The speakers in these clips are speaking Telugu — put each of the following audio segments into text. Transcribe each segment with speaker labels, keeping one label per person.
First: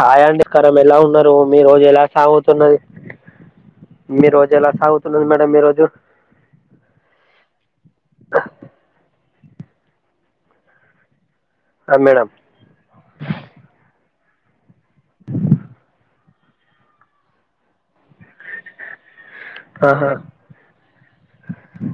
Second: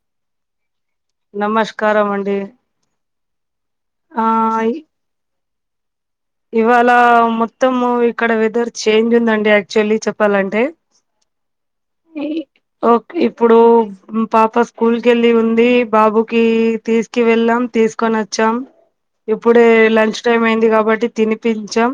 Speaker 1: హాయ్ అండి కరం ఎలా ఉన్నారు మీ రోజు ఎలా
Speaker 2: నమస్కారం అండి
Speaker 1: సాగుతున్నది
Speaker 2: ఆ
Speaker 1: మీ రోజు ఎలా సాగుతున్నది మేడం మీ రోజు
Speaker 2: ఇవాళ మొత్తము ఇక్కడ వెదర్ చేంజ్ ఉందండి యాక్చువల్లీ చెప్పాలంటే
Speaker 1: ఆ, మేడం
Speaker 2: ఓక్ ఇప్పుడు హ్మ్ పాప స్కూల్కెళ్లి ఉంది బాబుకి తీసుకి వెళ్ళాం తీసుకొనొచ్చాం ఇప్పుడే
Speaker 1: ఆహా
Speaker 2: లంచ్ టైం అయింది గాబట్టి తినిపించాం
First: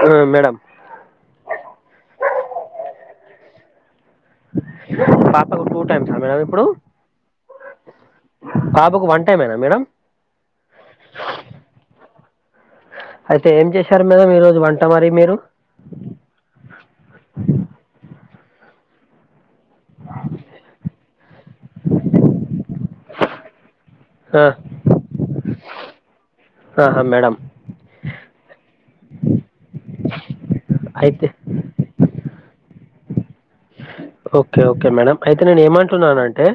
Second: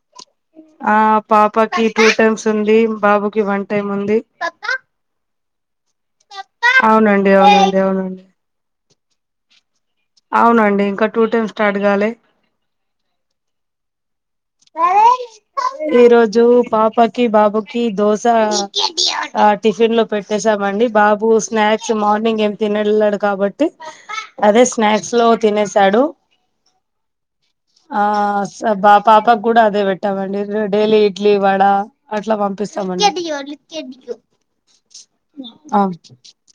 Speaker 1: ఆ, మేడం
Speaker 2: అ పాపకి టూ టైమ్స్ ఉంది బాబుకి వన్ టైమ్ ఉంది
Speaker 1: పాపకు టూ టైమ్స్ అ మేడం ఇప్పుడు
Speaker 2: అవునండి అవునండి అవునండి
Speaker 1: పాపకు వన్ టైమేనా మేడం
Speaker 2: అవునండి ఇంకా టూ టైమ్స్ స్టార్ట్ గాలే
Speaker 1: అయితే ఏం చేశారు మేడం ఈ రోజు వంట మరి మీరు
Speaker 2: ఈ రోజు పాపకి బాబుకి దోశ ఆట్ టిఫిన్ లో పెట్టేేశామండి బాబు స్నాక్స్ మార్నింగ్ ఏం తినెళ్ళాడు కాబట్ ట్టి
Speaker 1: ఆ,
Speaker 2: అదే స్నాక్స్ లో తినేసాడు
Speaker 1: ఆహా మేడం
Speaker 2: ఆ స బ పాపక్ గుడా అదే వెట్టామండి డైలీ
Speaker 1: అయితే
Speaker 2: ఇడ్లీ వడ అట్లా వంపిస్తాం అండి
Speaker 1: ఓకే ఓకే మేడం అయితే నేన్ ఏమంటున్నానంటే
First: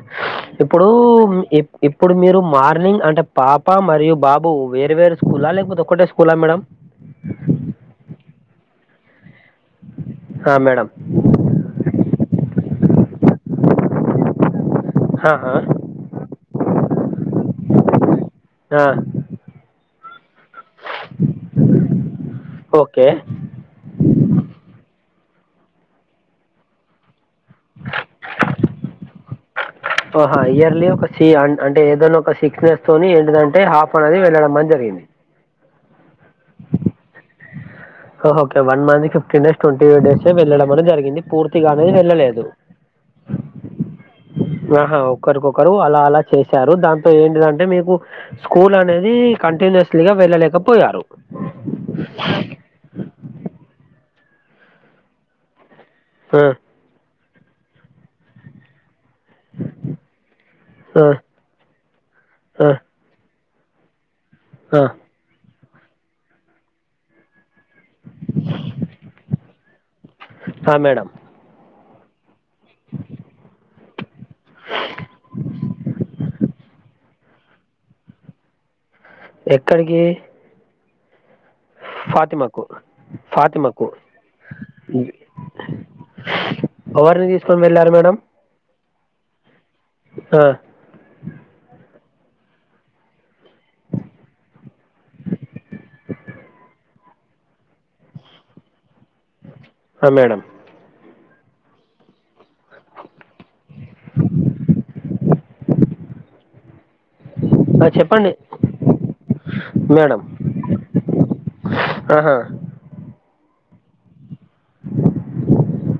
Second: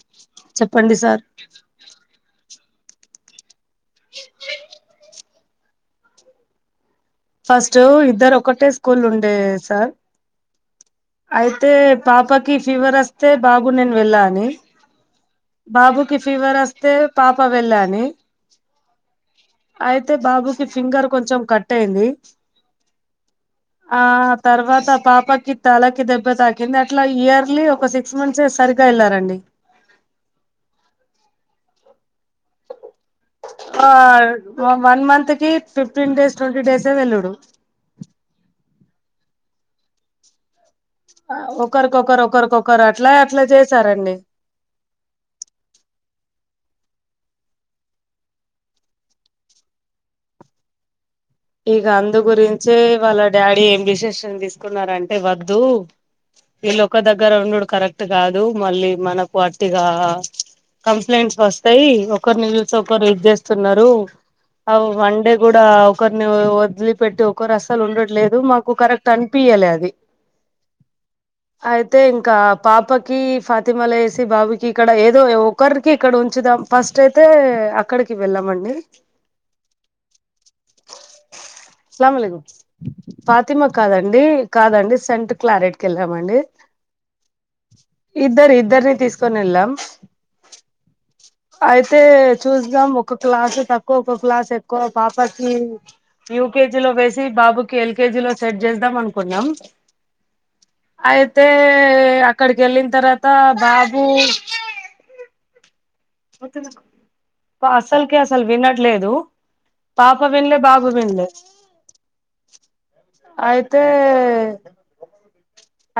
Speaker 2: చెప్పండి సార్
Speaker 1: ఇప్పుడూం ఇప్ ఇప్పుడు మీరు మార్నింగ్ అంటే పాప మరియు బాబు వేరువేరు స్కూలా లేకపోతే ఒక్కటే స్కూలా మేడం
Speaker 2: ఫస్టు ఇద్దర్ ఒకటే స్కూల్ ఉండే సార్
Speaker 1: ఆ, మేడం
Speaker 2: అయితే పాపకి ఫీవర్ అస్తే బాబు నేన్ వెళ్ళ అని
Speaker 1: హహా
Speaker 2: బాబుకి ఫీవర్ అస్తే పాప వెళ్ళ అని
Speaker 1: ఆ,
Speaker 2: అయితే బాబుకిి ఫింగర్ కొంచెం కట్ అయింది
Speaker 1: ఓకే
Speaker 2: అ తర్వాత పాపకి తలకి దెబ్బ తాకింది అట్ల ఇయర్లీ ఒక సి సిక్స్ మంత్సే సరిగా యేళ్ళారండి
Speaker 1: వహా ఇయర్లీ ఒక సి అన్ అంటే ఏదన్న ఒక సి స్నేస్టోనీ ఏంటిదంటే హాఫ్ అనేది వెళ్ళడం అన్ జరిగింది
Speaker 2: అంతకీ ఫిఫ్టీన్ డేస్ ట్వంటీ డేసే వెల్లుడు
Speaker 1: okay one month fifteen days twenty డేసే వెళ్ళడం అది జరిగింది పూర్తిగా అనేది వెళ్ళలేదు
Speaker 2: ఒకరు అట్ల అట్ల జేసారండి
Speaker 1: ఆహా ఒక్కరికొకరు అలా అలా చేశారు దాంతో ఏంటిదంటే మీకు స్కూల్ అనేది కంటిన్యూస్లీగా వెళ్ళలేకపోయారు
Speaker 2: ఇగ అందు గురించే వాళ్ళ డాడీ ఏం డెసిషన్ తీసుకున్నారంటే వద్దు
Speaker 1: అ
Speaker 2: వీళ్ళు ఒక దగ్గర ఉండుడు కరెక్ట్ కాదు మళ్ళీ మనకు అట్టిగా
Speaker 1: ఆ,
Speaker 2: కంప్లైంట్స్ వస్తాయ్ ఒకరిని
Speaker 1: ఆ,
Speaker 2: చూసి ఒకరు ఇది జేస్తున్నారు
Speaker 1: ఆ.
Speaker 2: వన్ డే కూడా ఒకరిని వదిలి పెట్టి ఒకరు అసలు ఉండట్లేదు మాకు కరెక్ట్ అనిపీయలే అది
Speaker 1: ఆ, మేడం
Speaker 2: అయితే ఇంకా పాపకి ఫాతిమలో వేసి బాబుకి ఇక్కడ ఏ ఏదో ఒకరికి ఇక్కడ ఉంచుదాం ఫస్ట్ అయితే అక్కడికి వెళ్ళామండి
Speaker 1: ఎక్కడికి
Speaker 2: సలామలేకుం
Speaker 1: ఫాతిమాకు
Speaker 2: ఫాతిమ
Speaker 1: ఫాతిమాకు
Speaker 2: కాదండి కాదండి సెంట్ క్లారెట్కి వెళ్ళామండి
Speaker 1: ఎవరిని తీసుకొని వెళ్ళారు మేడం
Speaker 2: ఇద్దరు ఇద్దరిని తీసుకొని వెళ్ళాం
Speaker 1: ఆ
Speaker 2: అయితే చూద్దాం ఒక క్లాసు తక్కువ ఒక క్లాస్ ఎక్కువ పాప హ యూకేజీలో వేసి బాబు ఎల్కేజిలో సెట్ జేద్దాం అనుకున్నా
Speaker 1: అ మేడం
Speaker 2: అయితే అక్కడికి వెళ్ళిన తరువాత బాబు
Speaker 1: ఆ
Speaker 2: అసలుకి
Speaker 1: చెప్పండి
Speaker 2: అసలు వినట్లేదు పాప
Speaker 1: మేడం
Speaker 2: విన్లే బాబు విన్లే
Speaker 1: ఆహా,
Speaker 2: అయితే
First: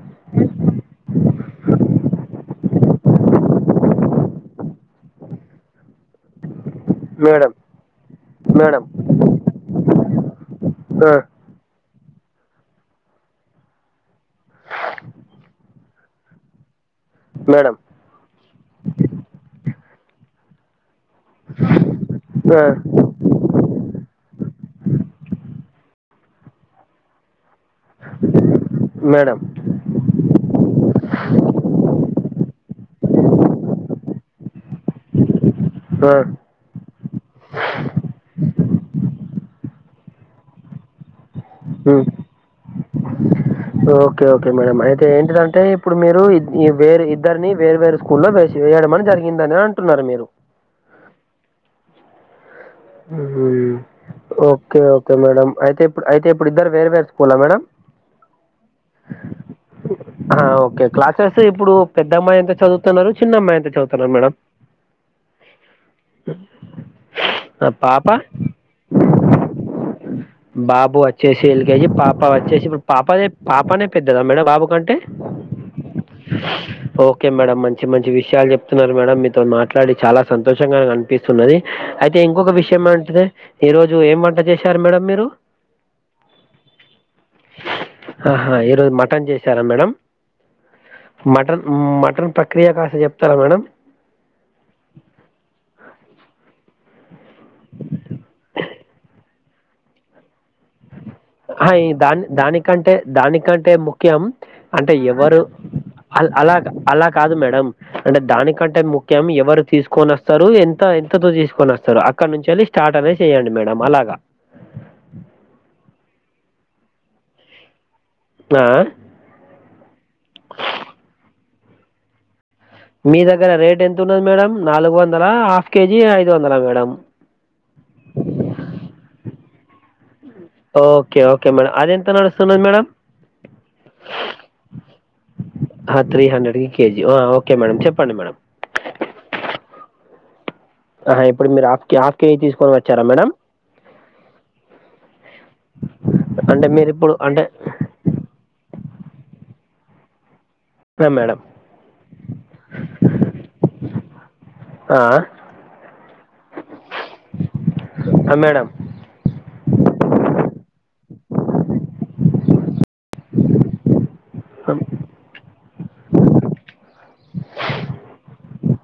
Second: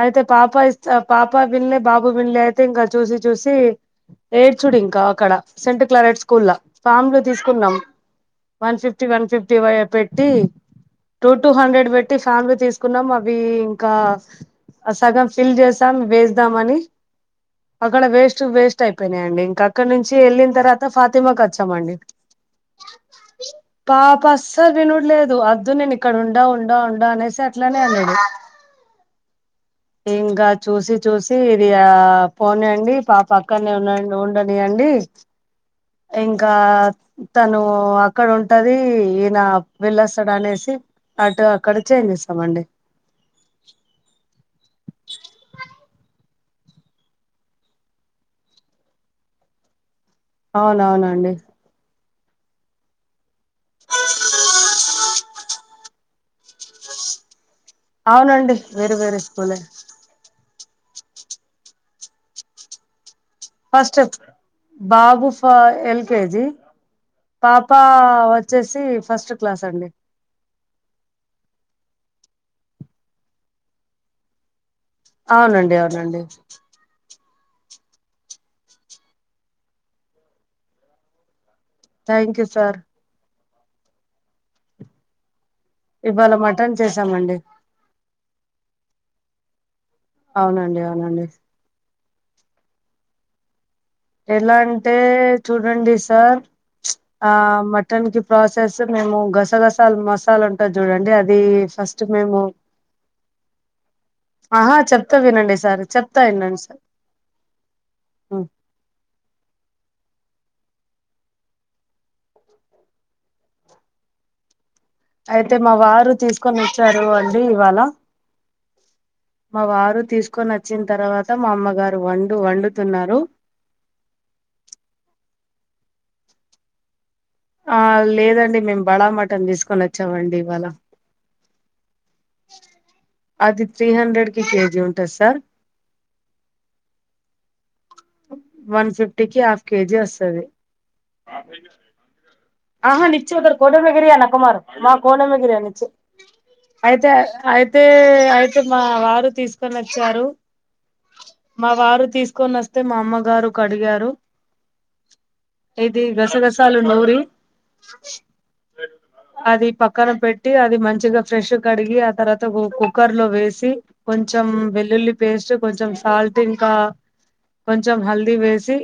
Speaker 2: అయితే పాప ఇస్త పాప వినలే బాబు వినలే అయితే ఇంకా చూసి చూసి ఏడ్చుడు ఇంకా అక్కడ సెంట్ క్లారెట్ స్కూల్ల ఫార్మ్ లు
Speaker 1: మేడం
Speaker 2: తీసుకున్నాం one
Speaker 1: madam
Speaker 2: fifty one fifty పెట్టి
Speaker 1: ఆ,
Speaker 2: టూ టూ హండ్రెడ్ పెట్టి ఫార్మ్లు తీసుకున్నాం అవి ఇంకా ఆ సగం ఫిల్ చేస్ తాం వేస్దాం అని
Speaker 1: మేడం
Speaker 2: అక్కడ వేస్ట్ వేస్ట్ అయిపోయినాయండి ఇంక అక్కడ నుంచి వెళ్ళిన తర్వా ఫాతిమాకు వచ్చామండి
Speaker 1: ఆ,
Speaker 2: పాప అస్సలు వినుడులేదు వద్దు నేను ఇక్కడ ఉండా ఉండా ఉండా అనేసి అట్లనే అన్నాడు
Speaker 1: మేడం
Speaker 2: ఇంకా చూసి చూసి ఇది ఆ పోనియండి పాప అక్కనే ఉండ ఉండనియండి ఇంక్
Speaker 1: ఆ,
Speaker 2: ఇంకా తను అక్కడ ఉంటది ఈయన వెళ్లొస్తాడు అనేసి అటు అక్కడ
Speaker 1: ఉమ్,
Speaker 2: చేంజ్ చేశామండి
Speaker 1: ఓకే ఓకే మేడం అయితే ఏంటిదంటే ఇప్పుడు మీరు వే వేరు ఇద్దరిని వేర్వేరు స్కూల్లో వేసి వేయడమని జరిగిందన అంటున్నారు మీరు
Speaker 2: అవునవునండి
Speaker 1: మ్ ఓకే ఓకే మేడం అయితే ఇప్పుడు అయితే ఇప్పుడు ఇద్దరు వేరు వేరు స్కూల మేడం
Speaker 2: అవునండి వేరే వేరే స్కూలే
Speaker 1: అ ఓకే క్లాసెస్ ఇప్పుడు పెద్ద అమ్మాయి ఎంత చదువు తున్నారు చిన్నమ్మాయి ఎంత
Speaker 2: ఫస్ట్
Speaker 1: చదువుతున్నారు మేడం
Speaker 2: బాబు ఫ ఎల్కేజీ
Speaker 1: మ్మ్ పాప
Speaker 2: చ్చేసి ఫస్ట్ క్లాస్ అండి
Speaker 1: బాబు వచ్చేసి ఎల్ కేజి పాప వచ్చేసి ఇప్పుడు పాపదే పాపనే పెద్దదా మేడం బాబు కన్ టె
Speaker 2: అవునండి అవునండి
Speaker 1: ఓ కె మేడం మంచి మంచి విషయాలు చెప్తున్నారు మేడం మీతోని మాట్లాడి చాలా సంతోషంగా పిస్తున్నది అయితే
Speaker 2: థ్యాంక్ యూ
Speaker 1: ఇంకొక
Speaker 2: సార్
Speaker 1: విషయం అంటే ఈ రోజు ఏం వంట చేశారు మేడం మీరు
Speaker 2: ఇవాళ మటన్ చేసామండి
Speaker 1: ఆహా ఈరోజు మటన్ చేసారా మేడం
Speaker 2: అవునండి అవునండి
Speaker 1: హ్మ్ మటన్ ప్రక్రియ కాస్త చెప్తారా మేడం
Speaker 2: ఎలా అంటే చూడండి సార్ ఆ మటన్ కి ప్రాసెస్ మేము గసగసాలు మసాల త చూడండి అది
Speaker 1: అహా! ఈ
Speaker 2: ఫస్ట్
Speaker 1: దాని
Speaker 2: మేము
Speaker 1: దానికంటే దానికంటే ముఖ్యం
Speaker 2: ఆహా చెప్తా వినండి సరి చెప్ త ఇన్
Speaker 1: అలాగ అలా కాదు మేడం అంటే
Speaker 2: ఉమ్.
Speaker 1: దానికంటే ముఖ్యం ఎవరు తీసుకొనొస్తారు ఎంత ఎంతతో తీసుకోనోస్తారు అక్కడి నుంచెల్లి స్టార్ట్ అనేది చేయండి మేడం అలాగా
Speaker 2: అయితే మా వారు తీసుకొని వస్తారు అండి ఇవాళ
Speaker 1: ఆ
Speaker 2: మా వారు తీసుకొని వచ్చిన తర్వాత మా అమ్మగారు వండు వండు
Speaker 1: మీ దగ్గర రేట్ ఎంత ఉన్నది మేడం నాలుగు వందల హాఫ్ కేజీ ఐదు వందల మేడం
Speaker 2: ఆ లేదండి మేము బడ మటన్ తీసుకొని వచ్చామండి ఇవాళ
Speaker 1: ఓకే ఓకే మేడం అది ఎంత నడు
Speaker 2: అది త్రీ హండ్రెడ్ కి కేజీ ఉంటది సార్
Speaker 1: అ త్రీ హండ్రెడ్ కి కేజీ అ ఓకే మేడం చెప్పండి మ
Speaker 2: వన్ ఫిఫ్టీ కి హాఫ్ కేజీ వస్తాది
Speaker 1: ఆహా ఇప్పుడు మీరు ఆఫ్కి ఆఫ్ కేజి తీస్
Speaker 2: ఆహా నిచ్చి ఉదర్ కోనమ్ గిరి య నక్కో మరో వా కోనమ్ గిరే అ నిచే
Speaker 1: అంటే మీరు
Speaker 2: అయితే
Speaker 1: ఇప్పుడు
Speaker 2: అయి
Speaker 1: అంటే
Speaker 2: అయితే అయితే మా వారు తీసుకొనివచ్చారు
Speaker 1: ఆ, మేడం
Speaker 2: మా వారు తీసుకొనొస్తే మా అమ్మగారు కడిగారు
Speaker 1: ఆ
Speaker 2: ఇది గసగసాలు నూరి
Speaker 1: ఆ మేడం
Speaker 2: అది పక్కన పెట్టి అది మంచిగా ఫ్రెష్ కడిగి ఆ తర్వాత కు కుక్కర్ లో వేసి కొంచెం వెల్లుల్లి పేస్ట్ కొంచెం సాల్ట్ ఇంకా కొంచెం హల్దీ వేసి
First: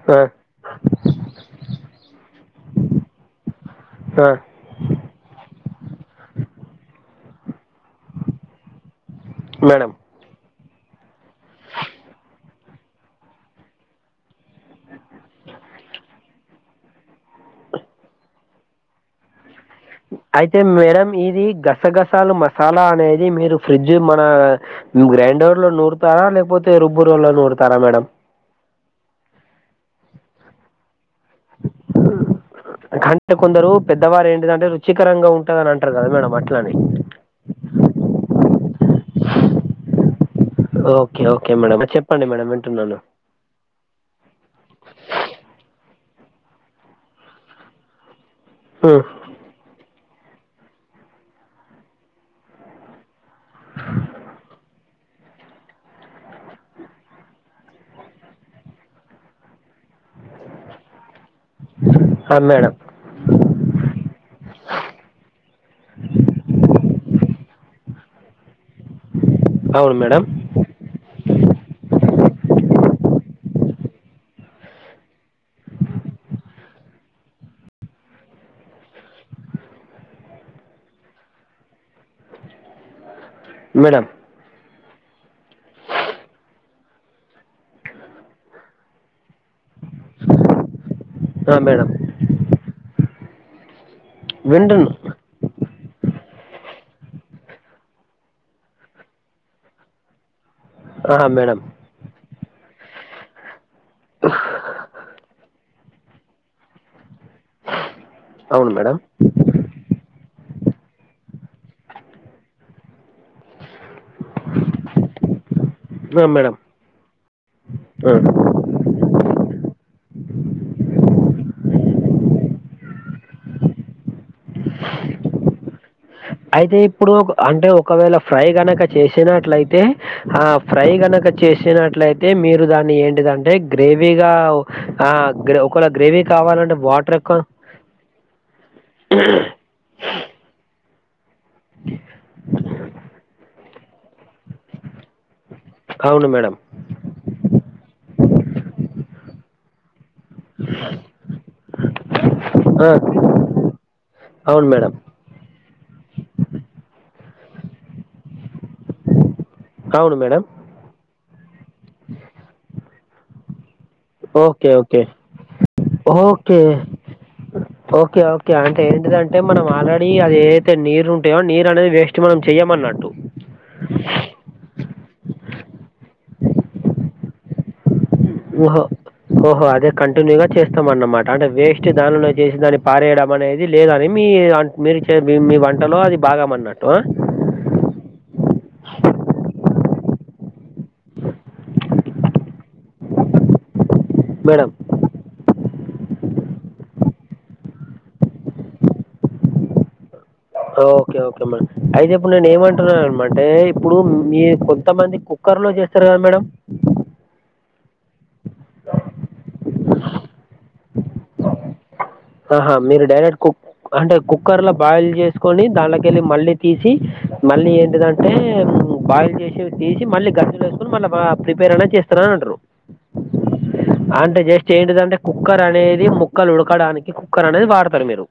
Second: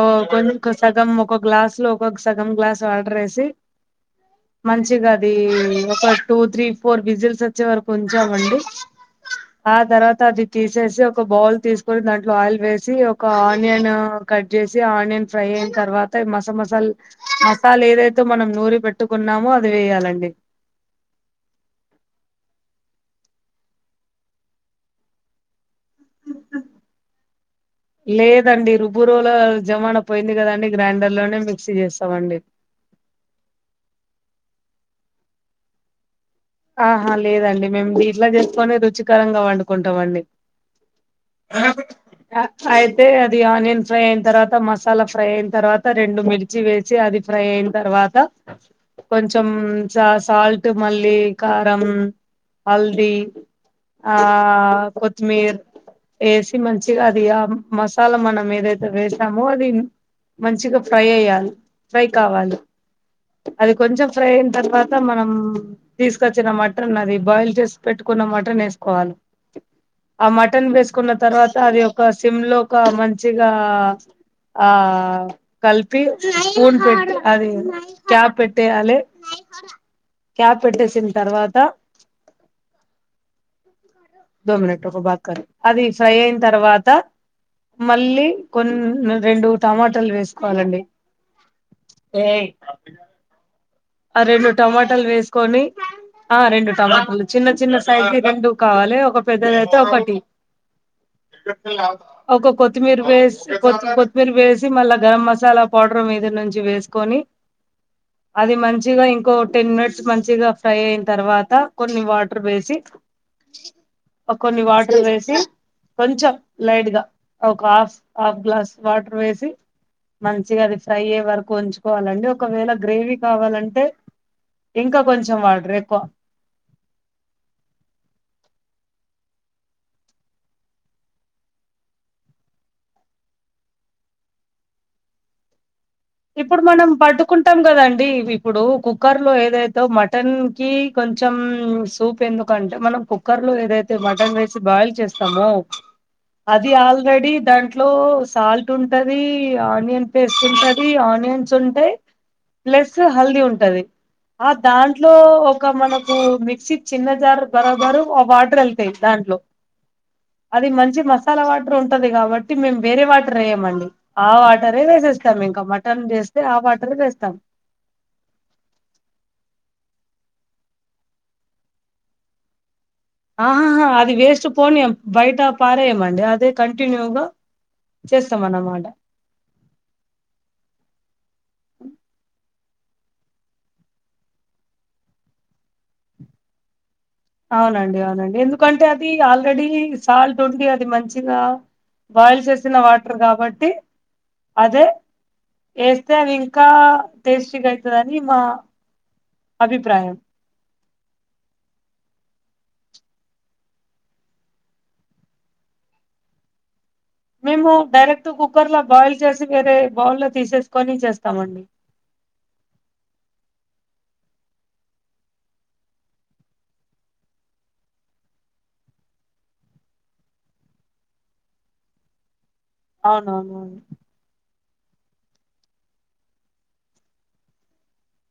Speaker 2: ఓ
Speaker 1: ఆ,
Speaker 2: కొనుకో సగం ఒక గ్లాసు లో ఒక్కొక్క సగం గ్లాస్ వాటర్ వేసి
Speaker 1: ఆ,
Speaker 2: మంచిగా అది ఒక టూ త్రీ ఫోర్ విజిల్స్ వచ్చే వరకు ఉంచామండి ఆ
Speaker 1: మేడం
Speaker 2: తర్వాత్ త అది తీసేసి ఒక బౌల్ తీసుకొని దాంట్లో ఆయిల్ వేసి ఒక ఆనియన్ కట్ చేసి ఆనియన్ ఫ్రై అయిన తర్వాత మస మసాలా సాల ఏదైతే మనం నూరి పెట్టుకున్నామో అది వేయాలండి
Speaker 1: అయితే మేడం ఇది గసగసాలు మసాలా అనేది మీరు ఫ్రిడ్జ్ మన నువ్ గ్రైండర్ లో నూరుతారా లేకపోతే, రుబ్బురోల్లో నూరుతారా మేడం.
Speaker 2: లేదండి రుబ్బురోల జమానా పోయింది కదండి, గ్రైండర్ లోనే మిక్సీ చేస్తామండి.
Speaker 1: ఘన్ అంటే కొందరు పెద్దవారు ఏంటిదంటే రుచికరంగా ఉంటదనంటారు కదా మేడం అట్ల్
Speaker 2: ఆహ లేదండి మేము దీంట్లా జేసుకొనే రుచికరంగా వండుకుంటామండి.
Speaker 1: ఓకే ఓకే మేడం చెప్పండి మేడం వింటున్నాను
Speaker 2: అయితే అది ఆనియన్ ఫ్రై అయిన తర్వాత, మసాలా ఫ్రై అయిన తర్వాత, రెండు మిర్చి వేసి అది ఫ్రై అయిన తర్వాత
Speaker 1: హ్మ్.
Speaker 2: కొంచెం చ సాల్ట్ మళ్ళీ కారం, హల్ది ఆ కొత్మీర్ ఏసి మంచిగా అది ఆ మసాలా మనం ఏదైతే వేసామో అది మంచిగా ఫ్రై ఎయ్యాల్ ఫ్రై
Speaker 1: ఆ
Speaker 2: కావాలి,
Speaker 1: మేడం
Speaker 2: అది కొంచెం ఫ్రై అయిన తర్వాత మనమ్ తీస్కొచ్చిన మటన్, అది బాయిల్ చేసి పెట్టుకున్న మటన్ వేసుకోవాలి.
Speaker 1: అవును మేడం
Speaker 2: ఆ మట్ టన్ వేసుకున్న తర్వాత అది ఒక సిమ్ లో ఒక మంచిగా ఆ కలిపి స్పూన్ పెట్టి అది క్యాప్ పెట్టేయాలె పెట్టేసిన్ తర్వాత
Speaker 1: మేడం
Speaker 2: దో మినిట్ రుకో బాత్కర్రి అది ఫ్రై అయిన తర్వాత మళ్ళీ కొన్ రెండు టమాటాలు వేస్కోవాలండి.
Speaker 1: ఆ మేడం
Speaker 2: ఏయ్ ఆ రెండు
Speaker 1: వింటున్నా
Speaker 2: టమాటాలు వేస్కొని ఆ రెండు టమాటాలు, చిన్న చిన్న సైజ్కి రెండు కావాలె ఒక పెద్దదైతే ఒకటి.
Speaker 1: ఆ మేడం
Speaker 2: ఒక కొత్తిమీర్ వేసి, కొత్తి కొత్తిమీర్ వేసి మళ్ళ గరం మసాలా పౌడర్ మీద నుంచి వేస్కొని, అది
Speaker 1: అవును
Speaker 2: మంచ్
Speaker 1: మేడం
Speaker 2: ఇంకో టెన్ మినిట్స్ మంచిగా ఫ్రై అయిన తర్వాత, కొన్ని వాటర్ వేసి ఒక్ కొన్ని వాటర్ వేసి
Speaker 1: ఆ
Speaker 2: కొంచెం
Speaker 1: మేడం
Speaker 2: లైట్ గా, ఒక హాఫ్
Speaker 1: ఆ.
Speaker 2: హాఫ్ గ్లాస్ వాటర్ వేసి మంచిగా అది ఫ్రై అయ్యే వరకు ఉంచుకోవాలండి, ఒకవేళ గ్రేవీ కావాలన్ తే ఇంకా కొంచెం వాటర్ ఎక్కువ
Speaker 1: అయితే ఇప్పుడు ఒక్ అంటే ఒకవేళ ఫ్రై గనక చేసినట్లయితే ఆ ఫ్రై గనక చేసినట్లయితే, మీరు దాన్ని ఏంటిదంటే గ్రేవీగా హా గ్రవ్ కూడా గ్రేవీ
Speaker 2: ఇప్పుడు
Speaker 1: కావాలంటే
Speaker 2: మనం
Speaker 1: వాటర్ ఎక్కువ
Speaker 2: పట్టుకుంటాం కదండి, ఇప్పుడు కుక్కర్ లో ఏదైత్ తో మటన్ కి కొంచెం సూప్ ఎందుకంటే మనం కుక్కర్ లో ఏదైత్ తే మటన్ వేసి బాయిల్ చేస్తామో
Speaker 1: అవును మేడం
Speaker 2: అది ఆల్రెడీ దాంట్లో సాల్ట్ ఉంటది, ఆనియన్ పేస్ట్ ఉంటది, ఆనియన్స్ ఉంటాయి
Speaker 1: ఆ,
Speaker 2: ప్లస్ హల్దీ ఉంటది. ఆ
Speaker 1: అవును మేడం
Speaker 2: దాంట్లో ఒక మనకు మిక్సీ చిన్న జార్ బరాబరు వాటర్ ఎళ్తాయి దాంట్లో.
Speaker 1: అవును మేడం
Speaker 2: అది మంచి మస్ సాల వాటర్ ఉంటది కాబట్టి, మేము వేరే వాటర్ వేయమండి ఆ
Speaker 1: ఓకే
Speaker 2: వాటరే
Speaker 1: ఓకే
Speaker 2: వేసేస్తాం ఇంక్
Speaker 1: ఓకే ఓకే ఓకే అంటే ఏంటిదంటే మనం ఆల్రెడీ అది ఏదైతే నీరు ఉంటాయో నీరు అనేది వేస్ట్ చ్ మనం చేయమన్నట్టు
Speaker 2: ఆహాహా అది వేస్ట్ పోనీయం బయట పారేయమండి అదే కంటిన్యూగా చేస్తాం
Speaker 1: ఓహో
Speaker 2: అన్నమాట
Speaker 1: ఓహో అదే కంటిన్యూగా చేస్తామన్నమాట అంటే వేస్ట్ దానిలో చేసి దాన్ని పారేయడం అనే అది లేదని మీ మీరు చే మీ మీ వంటలో అది బాగమన్నట్టు ఆ
Speaker 2: అవునండి అవునండి ఎందుకంటే అది ఆల్రెడీ సాల్ట్ ఉంది అది మంచిగా బాయిల్ చేసిన వాటర్ కాబట్టి
Speaker 1: మేడం
Speaker 2: అదే వేస్తే అవింకా టేస్టీగయితదని మా అభిప్రాయం
Speaker 1: ఓకే ఓకే మేడం అయితే ఇప్పుడు నేనేమంటున్నాననమంటే ఇప్పుడు మీ కొంతమందికు కుక్కర్ లో చేస్తారు కదా మేడం
Speaker 2: మేము డైరెక్ట్ కుక్కర్ లో బాయిల్ చేసి వేరే బౌల్ లో తీసేసుకొని చేస్తామండి.
Speaker 1: ఆహా మీరు డైరెక్ట్ కుక్ అంటే కుక్కర్ లో బాయిల్ చేసుకొని దాన్లోకెళ్ళి మళ్ళీ తీసి మళ్ళీ ఏంటిదం అంటే బాయిల్ చేసేదీ తీసి మళ్ళీ గరిసెలో వేసుకొని మళ్ళీ ప్రిపేరనేది చేస్తారని అంటున్నరు
Speaker 2: అవునవునవును
Speaker 1: అంటే జస్ట్ ఏంటిదంటే కుక్కర్ అనేది ముక్కలుడకడానికి కుక్కరనేది వాడతారు మీరు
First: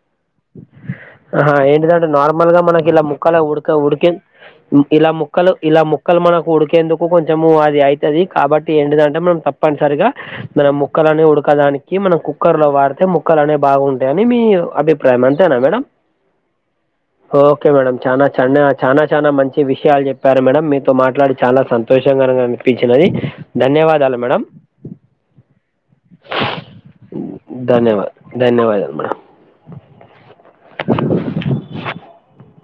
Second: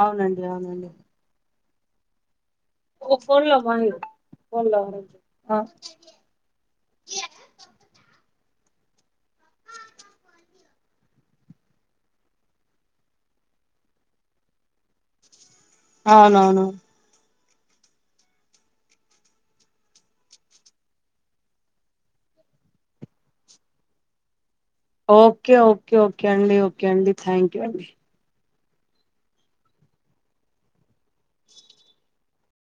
Speaker 2: అవునండి అవునండి
Speaker 1: ఆహా ఏంటిదంటే నార్మల్ గా మనకిలా
Speaker 2: ఓ
Speaker 1: ముక్కల
Speaker 2: ఫోన్ లో
Speaker 1: ఉడక
Speaker 2: మాహిర్
Speaker 1: ఉడికె
Speaker 2: ఫోన్ లో
Speaker 1: ఇలా ముక్కలు ఇలా ముక్కలు మనకు ఉడికేందుకు కొంచెం అది అయి తది కాబట్టి ఎంటిదంటే మనం తప్పనిసరిగా మనం ముక్కలని ఉడకడానికి మనం కుక్కర్ లో వార్ అంటే ముక్కలనేవీ బాగుంటాయని మీ అభిప్రాయం అంతేనా మేడం
Speaker 2: అవునవును
Speaker 1: ఓకే మేడం చానా చానా చానా చానా మంచి విషయాలు చెప్పారు మేడం మీతో మాట్లాడి చాలా సం షంగా అనిపించినది ధన్యవాదాలు మేడం
Speaker 2: ఓకే ఓకే ఓకే అండి ఓకే అండి థ్యాంక్ యూ అండి
Speaker 1: ధన్యవాదద్ ధన్యవాదాలు మేడం